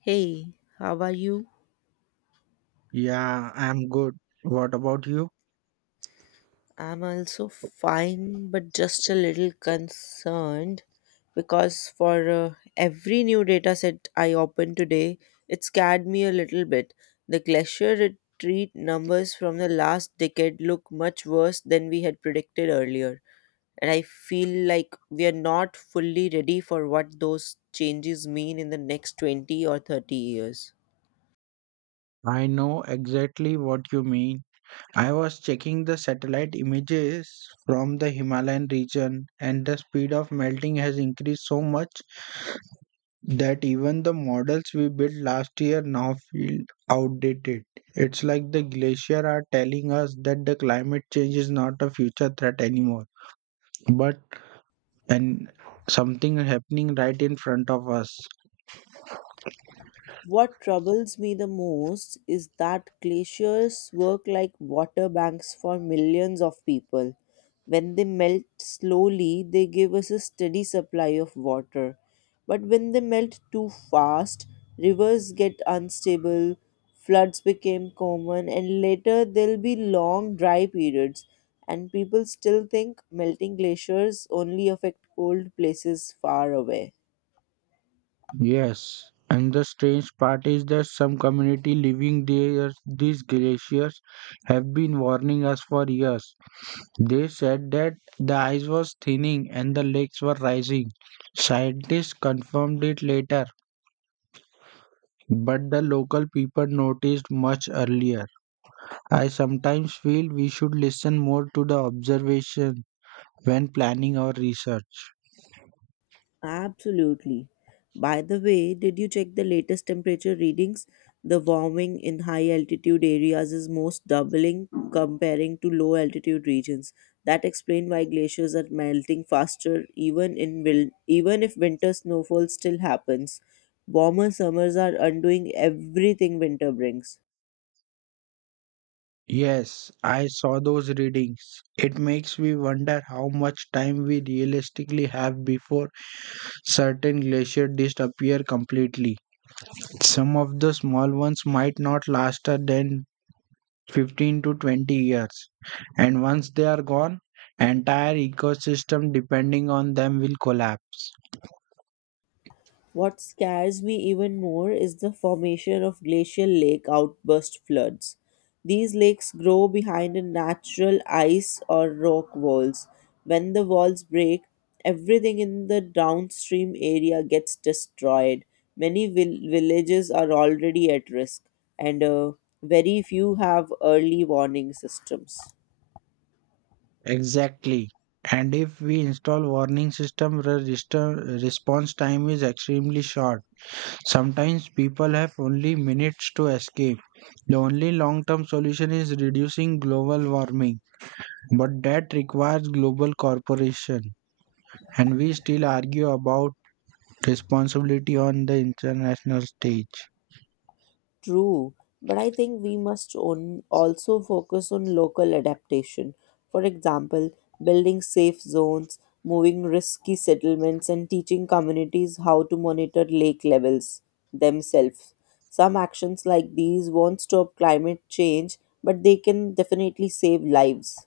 Hey, how are you? Yeah, I'm good. What about you? I'm also fine, but just a little concerned because for every new data set I open today, it scared me a little bit. The glacier retreat numbers from the last decade look much worse than we had predicted earlier, and I feel like we are not fully ready for what those changes mean in the next 20 or 30 years. I know exactly what you mean. I was checking the satellite images from the Himalayan region, and the speed of melting has increased so much that even the models we built last year now feel outdated. It's like the glacier are telling us that the climate change is not a future threat anymore, but an something happening right in front of us. What troubles me the most is that glaciers work like water banks for millions of people. When they melt slowly, they give us a steady supply of water. But when they melt too fast, rivers get unstable, floods became common, and later there'll be long dry periods. And people still think melting glaciers only affect cold places far away. Yes, and the strange part is that some community living there these glaciers have been warning us for years. They said that the ice was thinning and the lakes were rising. Scientists confirmed it later, but the local people noticed much earlier. I sometimes feel we should listen more to the observation when planning our research. Absolutely. By the way, did you check the latest temperature readings? The warming in high altitude areas is most doubling comparing to low altitude regions. That explains why glaciers are melting faster even even if winter snowfall still happens. Warmer summers are undoing everything winter brings. Yes, I saw those readings. It makes me wonder how much time we realistically have before certain glaciers disappear completely. Some of the small ones might not last than 15 to 20 years, and once they are gone, entire ecosystem depending on them will collapse. What scares me even more is the formation of glacial lake outburst floods. These lakes grow behind a natural ice or rock walls. When the walls break, everything in the downstream area gets destroyed. Many villages are already at risk, and very few have early warning systems. Exactly. And if we install warning system, the response time is extremely short. Sometimes people have only minutes to escape. The only long-term solution is reducing global warming, but that requires global cooperation, and we still argue about responsibility on the international stage. True, but I think we must on also focus on local adaptation. For example, building safe zones, moving risky settlements, and teaching communities how to monitor lake levels themselves. Some actions like these won't stop climate change, but they can definitely save lives.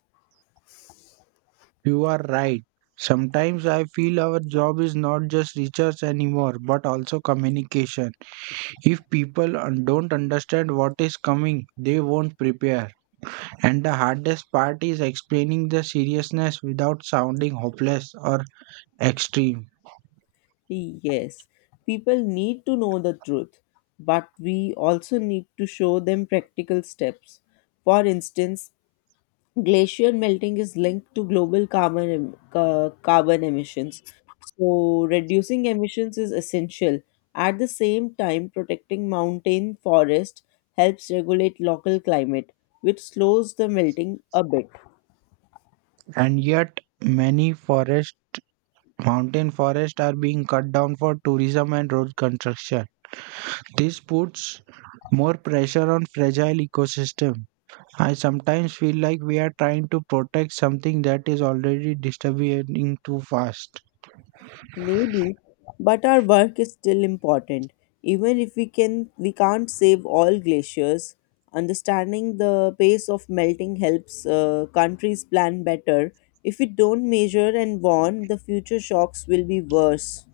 You are right. Sometimes I feel our job is not just research anymore, but also communication. If people don't understand what is coming, they won't prepare. And the hardest part is explaining the seriousness without sounding hopeless or extreme. Yes, people need to know the truth, but we also need to show them practical steps. For instance, glacier melting is linked to global carbon emissions. So reducing emissions is essential. At the same time, protecting mountain forest helps regulate local climate, which slows the melting a bit. And yet, many forest mountain forests are being cut down for tourism and road construction. This puts more pressure on fragile ecosystem. I sometimes feel like we are trying to protect something that is already disappearing too fast. Maybe, but our work is still important. Even if we can't save all glaciers, understanding the pace of melting helps countries plan better. If we don't measure and warn, the future shocks will be worse.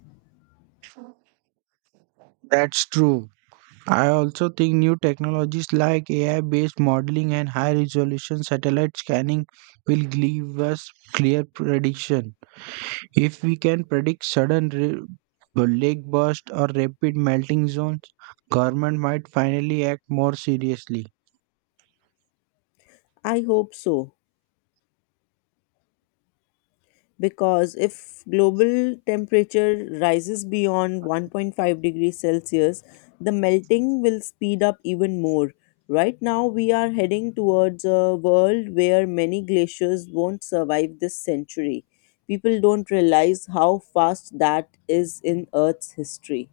That's true. I also think new technologies like AI based modeling and high resolution satellite scanning will give us clear prediction. If we can predict lake burst or rapid melting zones, government might finally act more seriously. I hope so, because if global temperature rises beyond 1.5 degrees Celsius, the melting will speed up even more. Right now, we are heading towards a world where many glaciers won't survive this century. People don't realize how fast that is in Earth's history.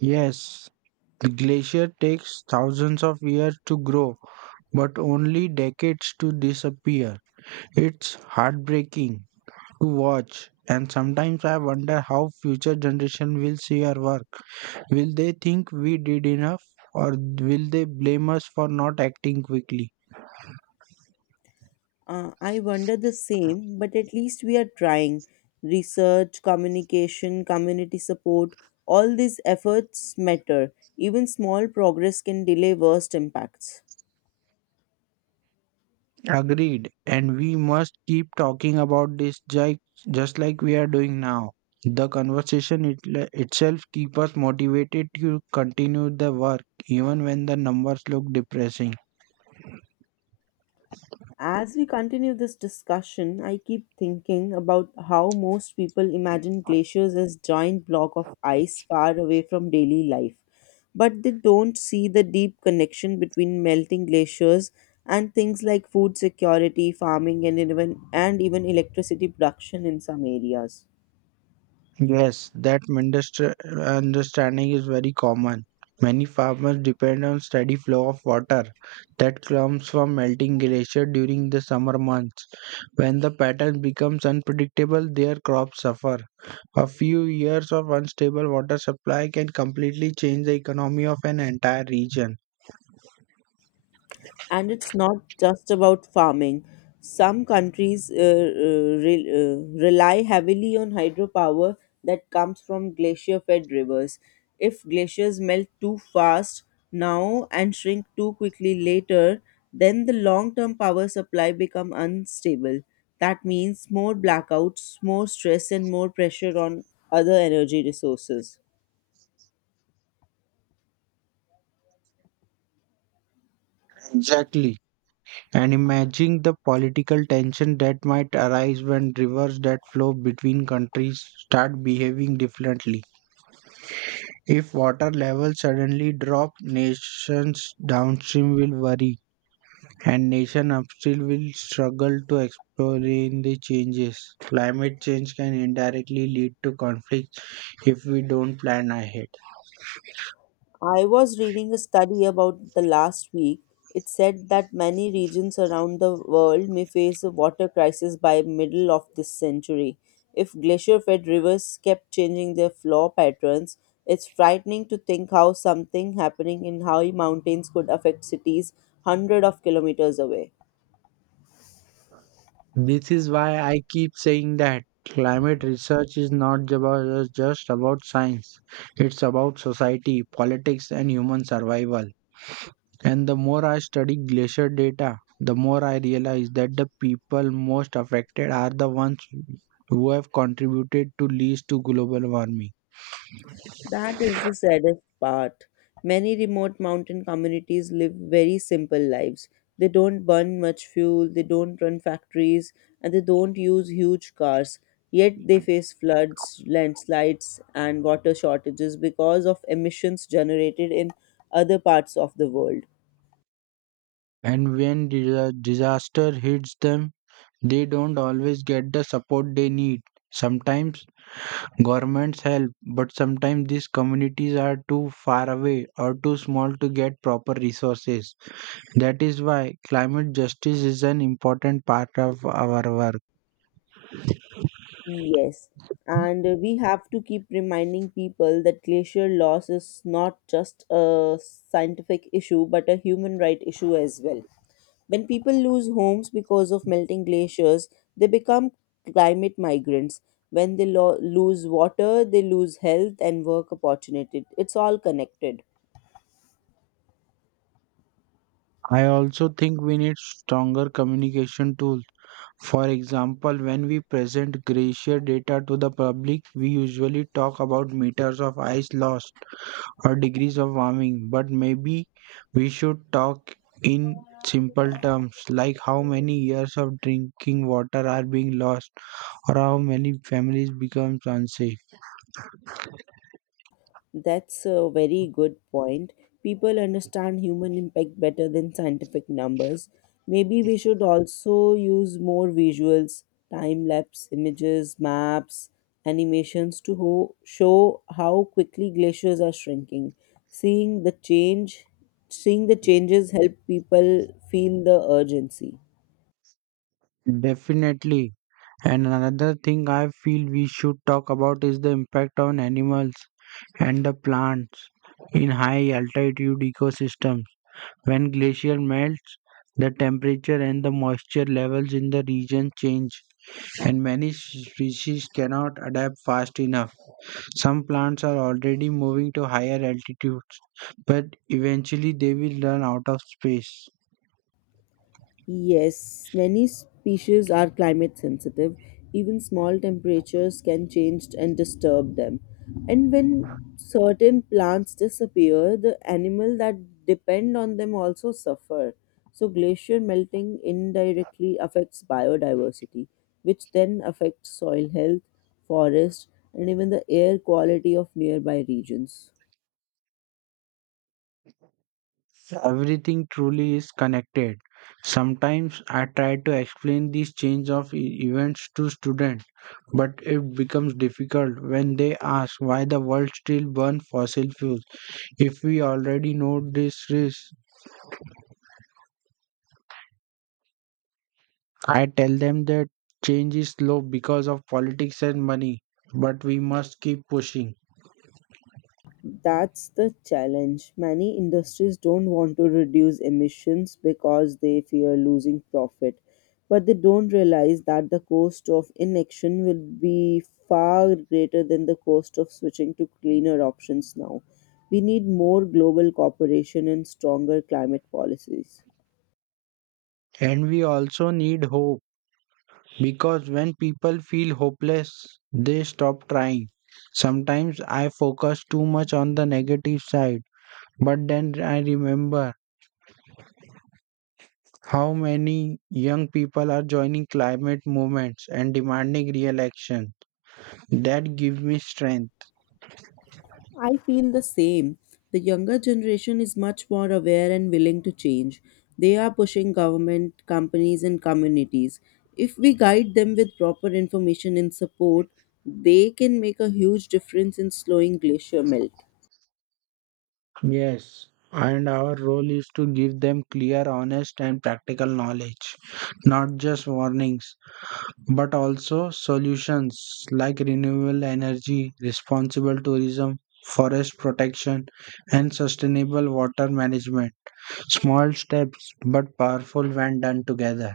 Yes, the glacier takes thousands of years to grow, but only decades to disappear. It's heartbreaking to watch. And sometimes I wonder how future generation will see our work. Will they think we did enough or will they blame us for not acting quickly? I wonder the same, but at least we are trying. Research, communication, community support, all these efforts matter. Even small progress can delay worst impacts. Agreed. And we must keep talking about just like we are doing now. The conversation itself keeps us motivated to continue the work even when the numbers look depressing. As we continue this discussion, I keep thinking about how most people imagine glaciers as giant block of ice far away from daily life, but they don't see the deep connection between melting glaciers and things like food security, farming, and even electricity production in some areas. Yes, that understanding is very common. Many farmers depend on steady flow of water that comes from melting glacier during the summer months. When the pattern becomes unpredictable, their crops suffer. A few years of unstable water supply can completely change the economy of an entire region. And it's not just about farming. Some countries rely heavily on hydropower that comes from glacier fed rivers. If glaciers melt too fast now and shrink too quickly later, then the long term power supply become unstable. That means more blackouts, more stress, and more pressure on other energy resources. Exactly. And imagine the political tension that might arise when rivers that flow between countries start behaving differently. If water levels suddenly drop, nations downstream will worry, and nations upstream will struggle to explain the changes. Climate change can indirectly lead to conflicts if we don't plan ahead. I was reading a study about the last week. It said that many regions around the world may face a water crisis by middle of this century. If glacier-fed rivers kept changing their flow patterns, it's frightening to think how something happening in high mountains could affect cities hundreds of kilometers away. This is why I keep saying that climate research is not just about science, it's about society, politics, and human survival. And the more I study glacier data, the more I realize that the people most affected are the ones who have contributed to least to global warming. That is the saddest part. Many remote mountain communities live very simple lives. They don't burn much fuel, they don't run factories, and they don't use huge cars. Yet they face floods, landslides, and water shortages because of emissions generated in other parts of the world. And when disaster hits them, they don't always get the support they need. Sometimes governments help, but sometimes these communities are too far away or too small to get proper resources. That is why climate justice is an important part of our work. Yes, and we have to keep reminding people that glacier loss is not just a scientific issue but a human right issue as well. When people lose homes because of melting glaciers, they become climate migrants. When they lose water, they lose health and work opportunity. It's all connected. I also think we need stronger communication tools. For example, when we present glacier data to the public, we usually talk about meters of ice lost or degrees of warming, but maybe we should talk in simple terms like how many years of drinking water are being lost or how many families become unsafe. That's a very good point. People understand human impact better than scientific numbers. Maybe we should also use more visuals, time lapse images, maps, animations to show how quickly glaciers are shrinking. Seeing the change, seeing the changes help people feel the urgency. Definitely. And another thing I feel we should talk about is the impact on animals and the plants in high altitude ecosystems. When glacier melts, the temperature and the moisture levels in the region change, and many species cannot adapt fast enough. Some plants are already moving to higher altitudes, but eventually they will run out of space. Yes, many species are climate sensitive. Even small temperatures can change and disturb them. And when certain plants disappear, the animal that depend on them also suffer. So glacier melting indirectly affects biodiversity, which then affects soil health, forest, and even the air quality of nearby regions. So, everything truly is connected. Sometimes I try to explain these events to students, but it becomes difficult when they ask why the world still burns fossil fuels. If we already know this risk, I tell them that change is slow because of politics and money, but we must keep pushing. That's the challenge. Many industries don't want to reduce emissions because they fear losing profit, but they don't realize that the cost of inaction will be far greater than the cost of switching to cleaner options now. We need more global cooperation and stronger climate policies. And we also need hope. Because when people feel hopeless, they stop trying. Sometimes I focus too much on the negative side, but then I remember how many young people are joining climate movements and demanding real action. That gives me strength. I feel the same. The younger generation is much more aware and willing to change. They are pushing government, companies, and communities. If we guide them with proper information and support, they can make a huge difference in slowing glacier melt. Yes, and our role is to give them clear, honest, and practical knowledge, not just warnings, but also solutions like renewable energy, responsible tourism, forest protection, and sustainable water management. Small steps but powerful when done together.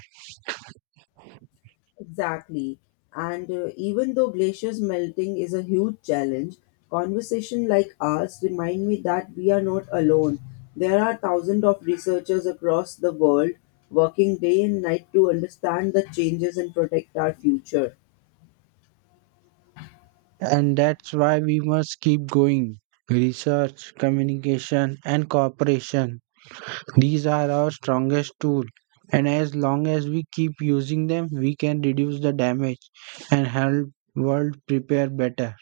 Exactly. And even though glaciers melting is a huge challenge, conversations like ours remind me that we are not alone. There are thousands of researchers across the world working day and night to understand the changes and protect our future. And that's why we must keep going. Research, communication, and cooperation. These are our strongest tools. And as long as we keep using them, we can reduce the damage and help world prepare better.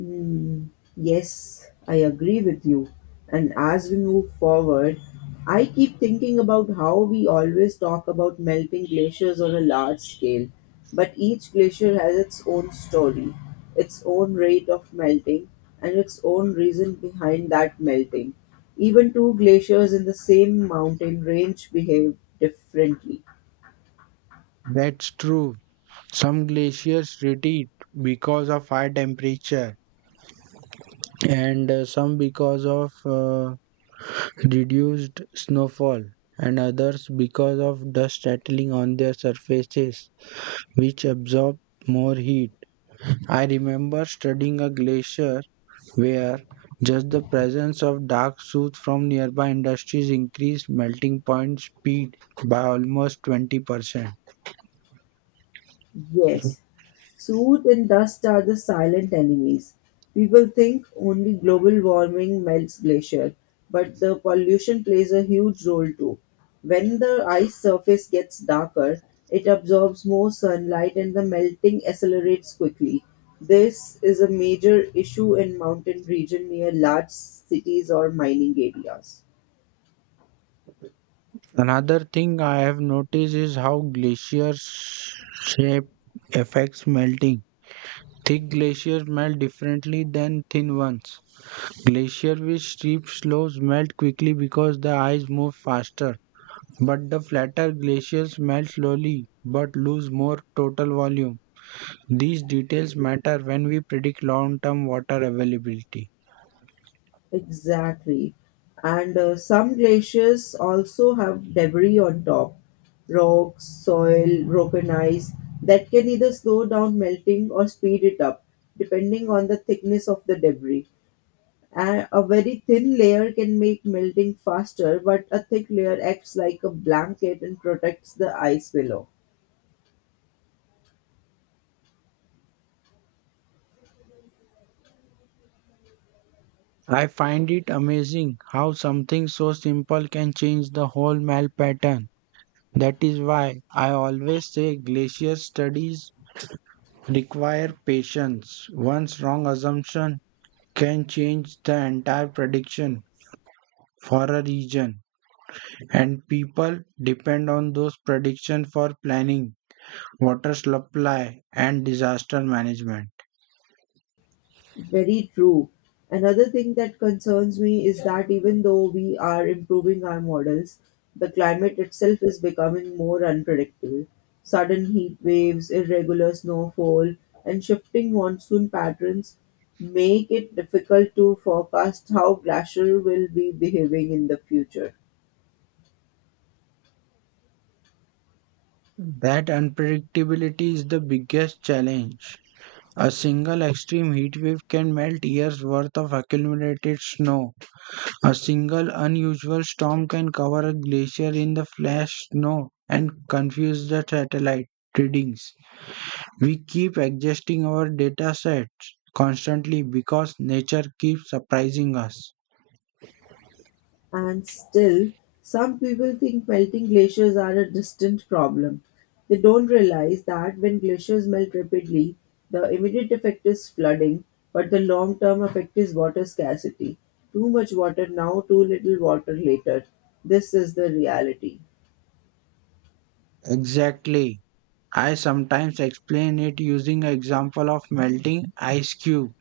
Mm, yes, I agree with you. And as we move forward, I keep thinking about how we always talk about melting glaciers on a large scale, but each glacier has its own story, its own rate of melting, and its own reason behind that melting. Even two glaciers in the same mountain range behave differently. That's true. Some glaciers retreat because of high temperature and some because of reduced snowfall and others because of dust settling on their surfaces which absorb more heat. I remember studying a glacier where just the presence of dark soot from nearby industries increased melting point speed by almost 20%. Yes, soot and dust are the silent enemies. People think only global warming melts glacier, but the pollution plays a huge role too. When the ice surface gets darker, it absorbs more sunlight and the melting accelerates quickly. This is a major issue in mountain region near large cities or mining areas. Another thing I have noticed is how shape affects melting. Thick glaciers melt differently than thin ones. Glaciers with steep slopes melt quickly because the ice moves faster, but the flatter glaciers melt slowly but lose more total volume. These details matter when we predict long term water availability. Exactly. And some glaciers also have debris on top, rocks, soil, broken ice that can either slow down melting or speed it up, depending on the thickness of the debris. And a very thin layer can make melting faster, but a thick layer acts like a blanket and protects the ice below. I find it amazing how something so simple can change the whole melt pattern. That is why I always say glacier studies require patience. One wrong assumption can change the entire prediction for a region, and people depend on those predictions for planning, water supply, and disaster management. Very true. Another thing that concerns me is that even though we are improving our models, the climate itself is becoming more unpredictable. Sudden heat waves, irregular snowfall, and shifting monsoon patterns make it difficult to forecast how glacier will be behaving in the future. That unpredictability is the biggest challenge. A single extreme heat wave can melt years' worth of accumulated snow. A single unusual storm can cover a glacier in the flash snow and confuse the satellite readings. We keep adjusting our data sets constantly because nature keeps surprising us. And still, some people think melting glaciers are a distant problem. They don't realize that when glaciers melt rapidly, the immediate effect is flooding, but the long term effect is water scarcity. Too much water now, too little water later. This is the reality. Exactly. I sometimes explain it using an example of melting ice cube.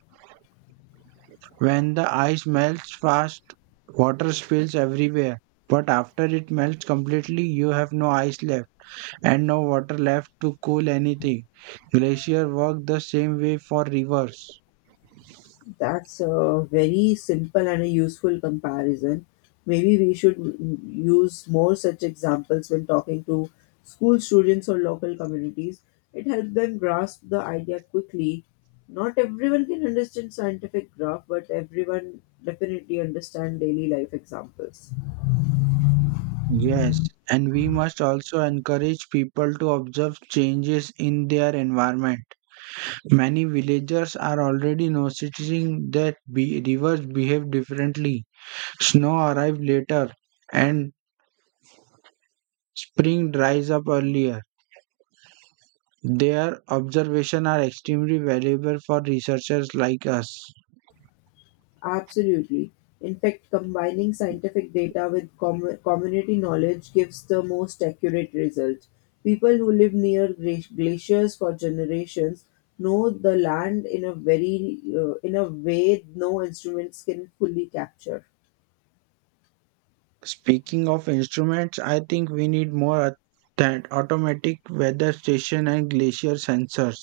When the ice melts fast, water spills everywhere. But after it melts completely, you have no ice left and no water left to cool anything. Glacier work the same way for rivers. That's a very simple and a useful comparison. Maybe we should use more such examples when talking to school students or local communities. It helps them grasp the idea quickly. Not everyone can understand scientific graph, but everyone definitely understand daily life examples. Yes, and we must also encourage people to observe changes in their environment. Many villagers are already noticing that rivers behave differently. Snow arrives later and spring dries up earlier. Their observations are extremely valuable for researchers like us. Absolutely. In fact, combining scientific data with community knowledge gives the most accurate result. People who live near glaciers for generations know the land in a way no instruments can fully capture. Speaking of instruments, I think we need more than automatic weather station and glacier sensors.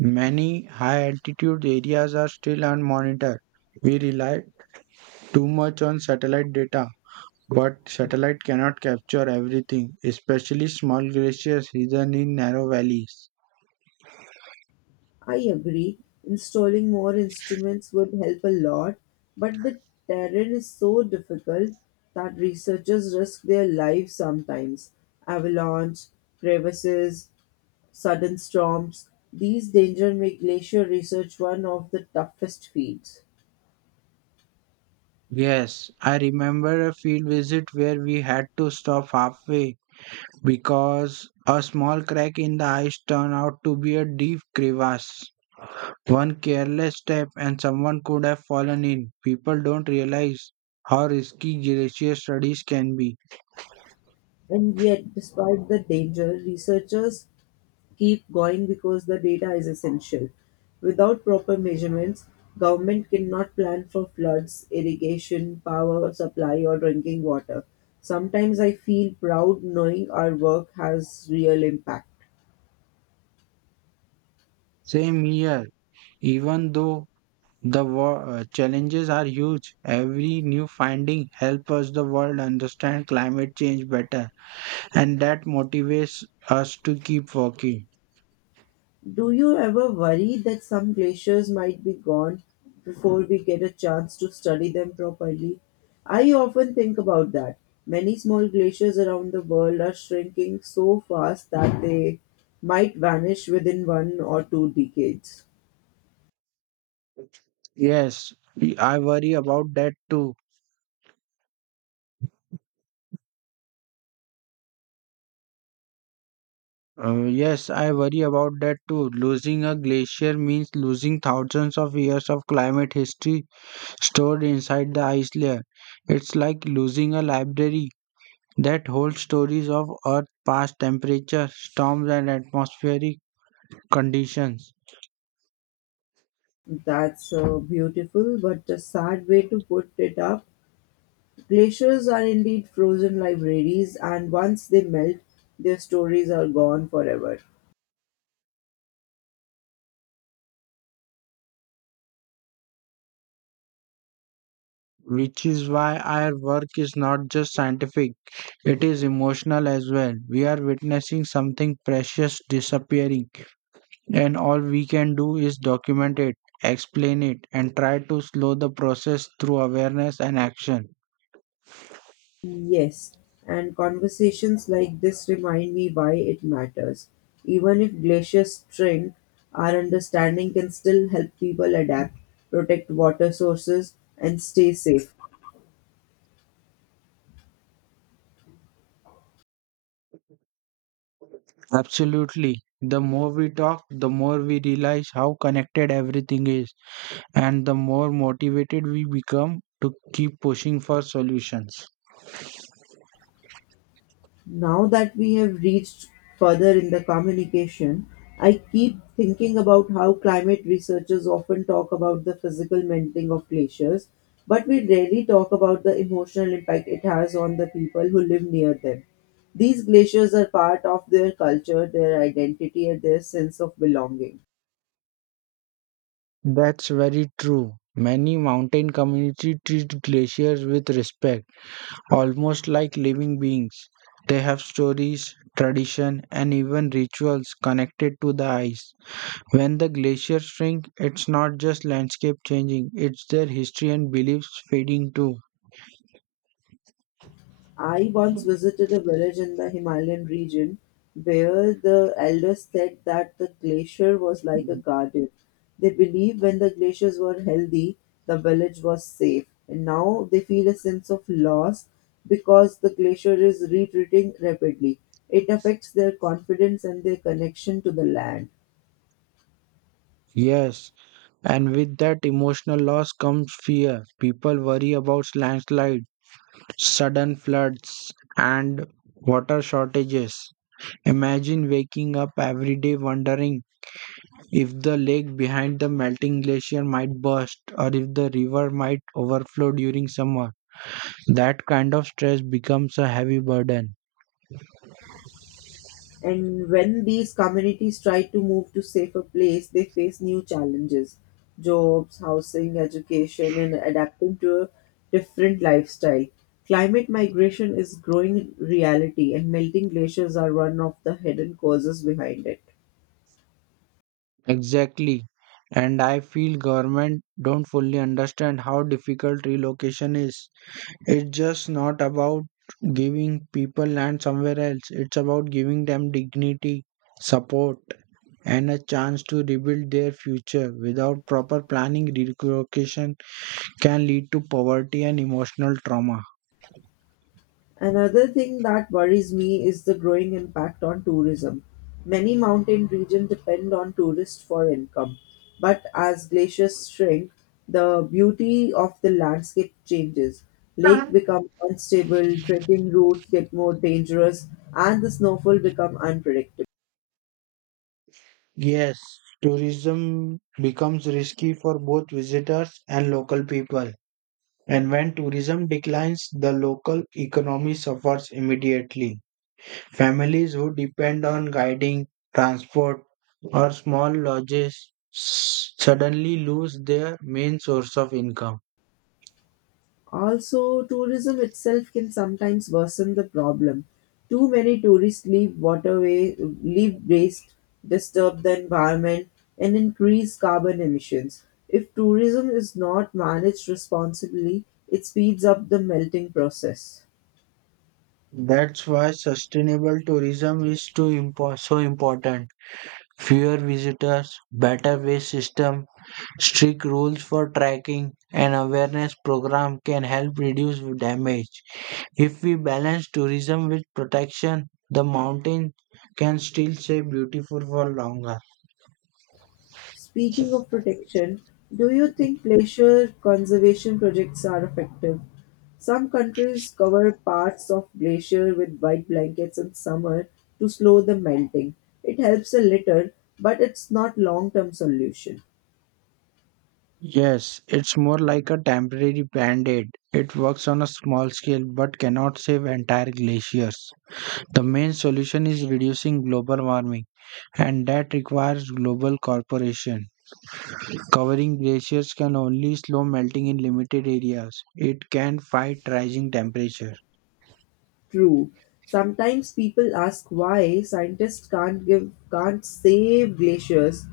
Many high altitude areas are still unmonitored. We rely too much on satellite data, but satellite cannot capture everything, especially small glaciers hidden in narrow valleys. I agree. Installing more instruments would help a lot, but the terrain is so difficult that researchers risk their lives sometimes. Avalanche, crevices, sudden storms. These dangers make glacier research one of the toughest fields. Yes, I remember a field visit where we had to stop halfway because a small crack in the ice turned out to be a deep crevasse. One careless step and someone could have fallen in. People don't realize how risky glacier studies can be. And yet, despite the danger, researchers keep going because the data is essential. Without proper measurements, government cannot plan for floods, irrigation, power supply, or drinking water. Sometimes I feel proud knowing our work has real impact. Same here, even though challenges are huge, every new finding helps us the world understand climate change better, and that motivates us to keep working. Do you ever worry that some glaciers might be gone before we get a chance to study them properly? I often think about that. Many small glaciers around the world are shrinking so fast that they might vanish within one or two decades. Yes, I worry about that too. Yes, I worry about that too. Losing a glacier means losing thousands of years of climate history stored inside the ice layer. It's like losing a library that holds stories of Earth's past temperature, storms, and atmospheric conditions. That's a beautiful but a sad way to put it up. Glaciers are indeed frozen libraries, and once they melt, their stories are gone forever. Which is why our work is not just scientific, it is emotional as well. We are witnessing something precious disappearing. And all we can do is document it, explain it, and try to slow the process through awareness and action. Yes, and conversations like this remind me why it matters. Even if glaciers shrink, our understanding can still help people adapt, protect water sources, and stay safe. Absolutely. The more we talk, the more we realize how connected everything is, and the more motivated we become to keep pushing for solutions. Now that we have reached further in the communication, I keep thinking about how climate researchers often talk about the physical melting of glaciers, but we rarely talk about the emotional impact it has on the people who live near them. These glaciers are part of their culture, their identity, and their sense of belonging. That's very true. Many mountain communities treat glaciers with respect, almost like living beings. They have stories, tradition, and even rituals connected to the ice. When the glaciers shrink, it's not just landscape changing, it's their history and beliefs fading too. I once visited a village in the Himalayan region where the elders said that the glacier was like a garden. They believed when the glaciers were healthy, the village was safe. And now they feel a sense of loss because the glacier is retreating rapidly. It affects their confidence and their connection to the land. Yes, and with that emotional loss comes fear. People worry about landslides, sudden floods, and water shortages. Imagine waking up every day wondering if the lake behind the melting glacier might burst or if the river might overflow during summer. That kind of stress becomes a heavy burden. And when these communities try to move to safer place, they face new challenges, jobs, housing, education, and adapting to a different lifestyle. Climate migration is growing reality, and melting glaciers are one of the hidden causes behind it. Exactly. And I feel government don't fully understand how difficult relocation is. It's just not about giving people land somewhere else. It's about giving them dignity, support, and a chance to rebuild their future. Without proper planning, relocation can lead to poverty and emotional trauma. Another thing that worries me is the growing impact on tourism. Many mountain regions depend on tourists for income, but as glaciers shrink, the beauty of the landscape changes. Lake become unstable, trekking routes get more dangerous, and the snowfall become unpredictable. Yes, tourism becomes risky for both visitors and local people. And when tourism declines, the local economy suffers immediately. Families who depend on guiding, transport, or small suddenly lose their main source of income. Also, tourism itself can sometimes worsen the problem. Too many tourists leave waste, disturb the environment, and increase carbon emissions. If tourism is not managed responsibly, it speeds up the melting process. That's why sustainable tourism is so important. Fewer visitors, better waste system, strict rules for tracking, and awareness program can help reduce damage. If we balance tourism with protection, the mountain can still stay beautiful for longer. Speaking of protection, do you think glacier conservation projects are effective? Some countries cover parts of glacier with white blankets in summer to slow the melting. It helps a little, but it's not long-term solution. Yes, it's more like a temporary band aid. It works on a small scale but cannot save entire glaciers. The main solution is reducing global warming, and that requires global cooperation. Covering glaciers can only slow melting in limited areas. It can fight rising temperature. True. Sometimes people ask why scientists can't save glaciers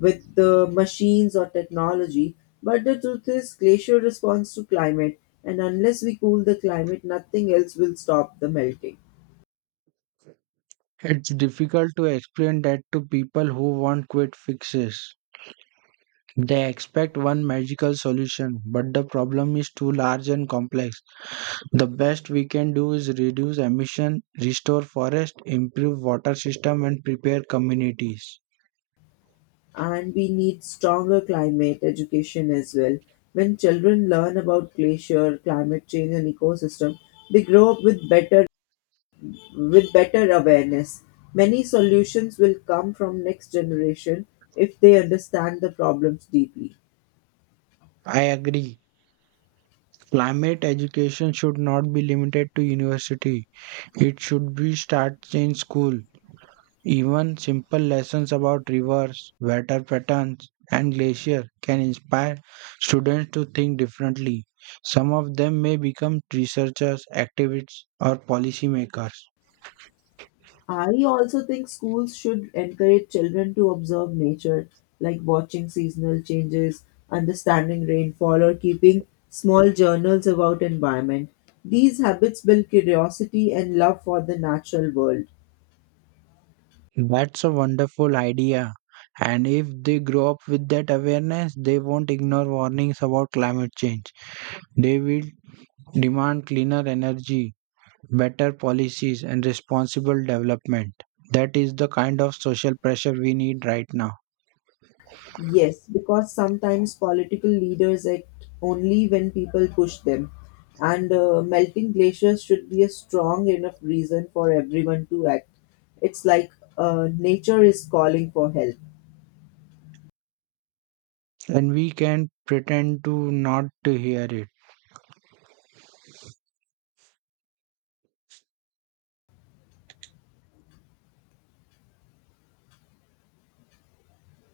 with the machines or technology. But the truth is glacier responds to climate, and unless we cool the climate nothing else will stop the melting. It's difficult to explain that to people who want quick fixes. They expect one magical solution, but the problem is too large and complex. The best we can do is reduce emission, restore forest, improve water system and prepare communities. And we need stronger climate education as well. When children learn about glacier, climate change and ecosystem, they grow up with better awareness, many solutions will come from next generation if they understand the problems deeply. I agree. Climate education should not be limited to university. It should be started in school. Even simple lessons about rivers, weather patterns, and glaciers can inspire students to think differently. Some of them may become researchers, activists, or policymakers. I also think schools should encourage children to observe nature, like watching seasonal changes, understanding rainfall, or keeping small journals about environment. These habits build curiosity and love for the natural world. That's a wonderful idea. And if they grow up with that awareness, they won't ignore warnings about climate change. They will demand cleaner energy, better policies, and responsible development. That is the kind of social pressure we need right now. Yes, because sometimes political leaders act only when people push them, and melting glaciers should be a strong enough reason for everyone to act. It's like nature is calling for help. And we can pretend to not to hear it.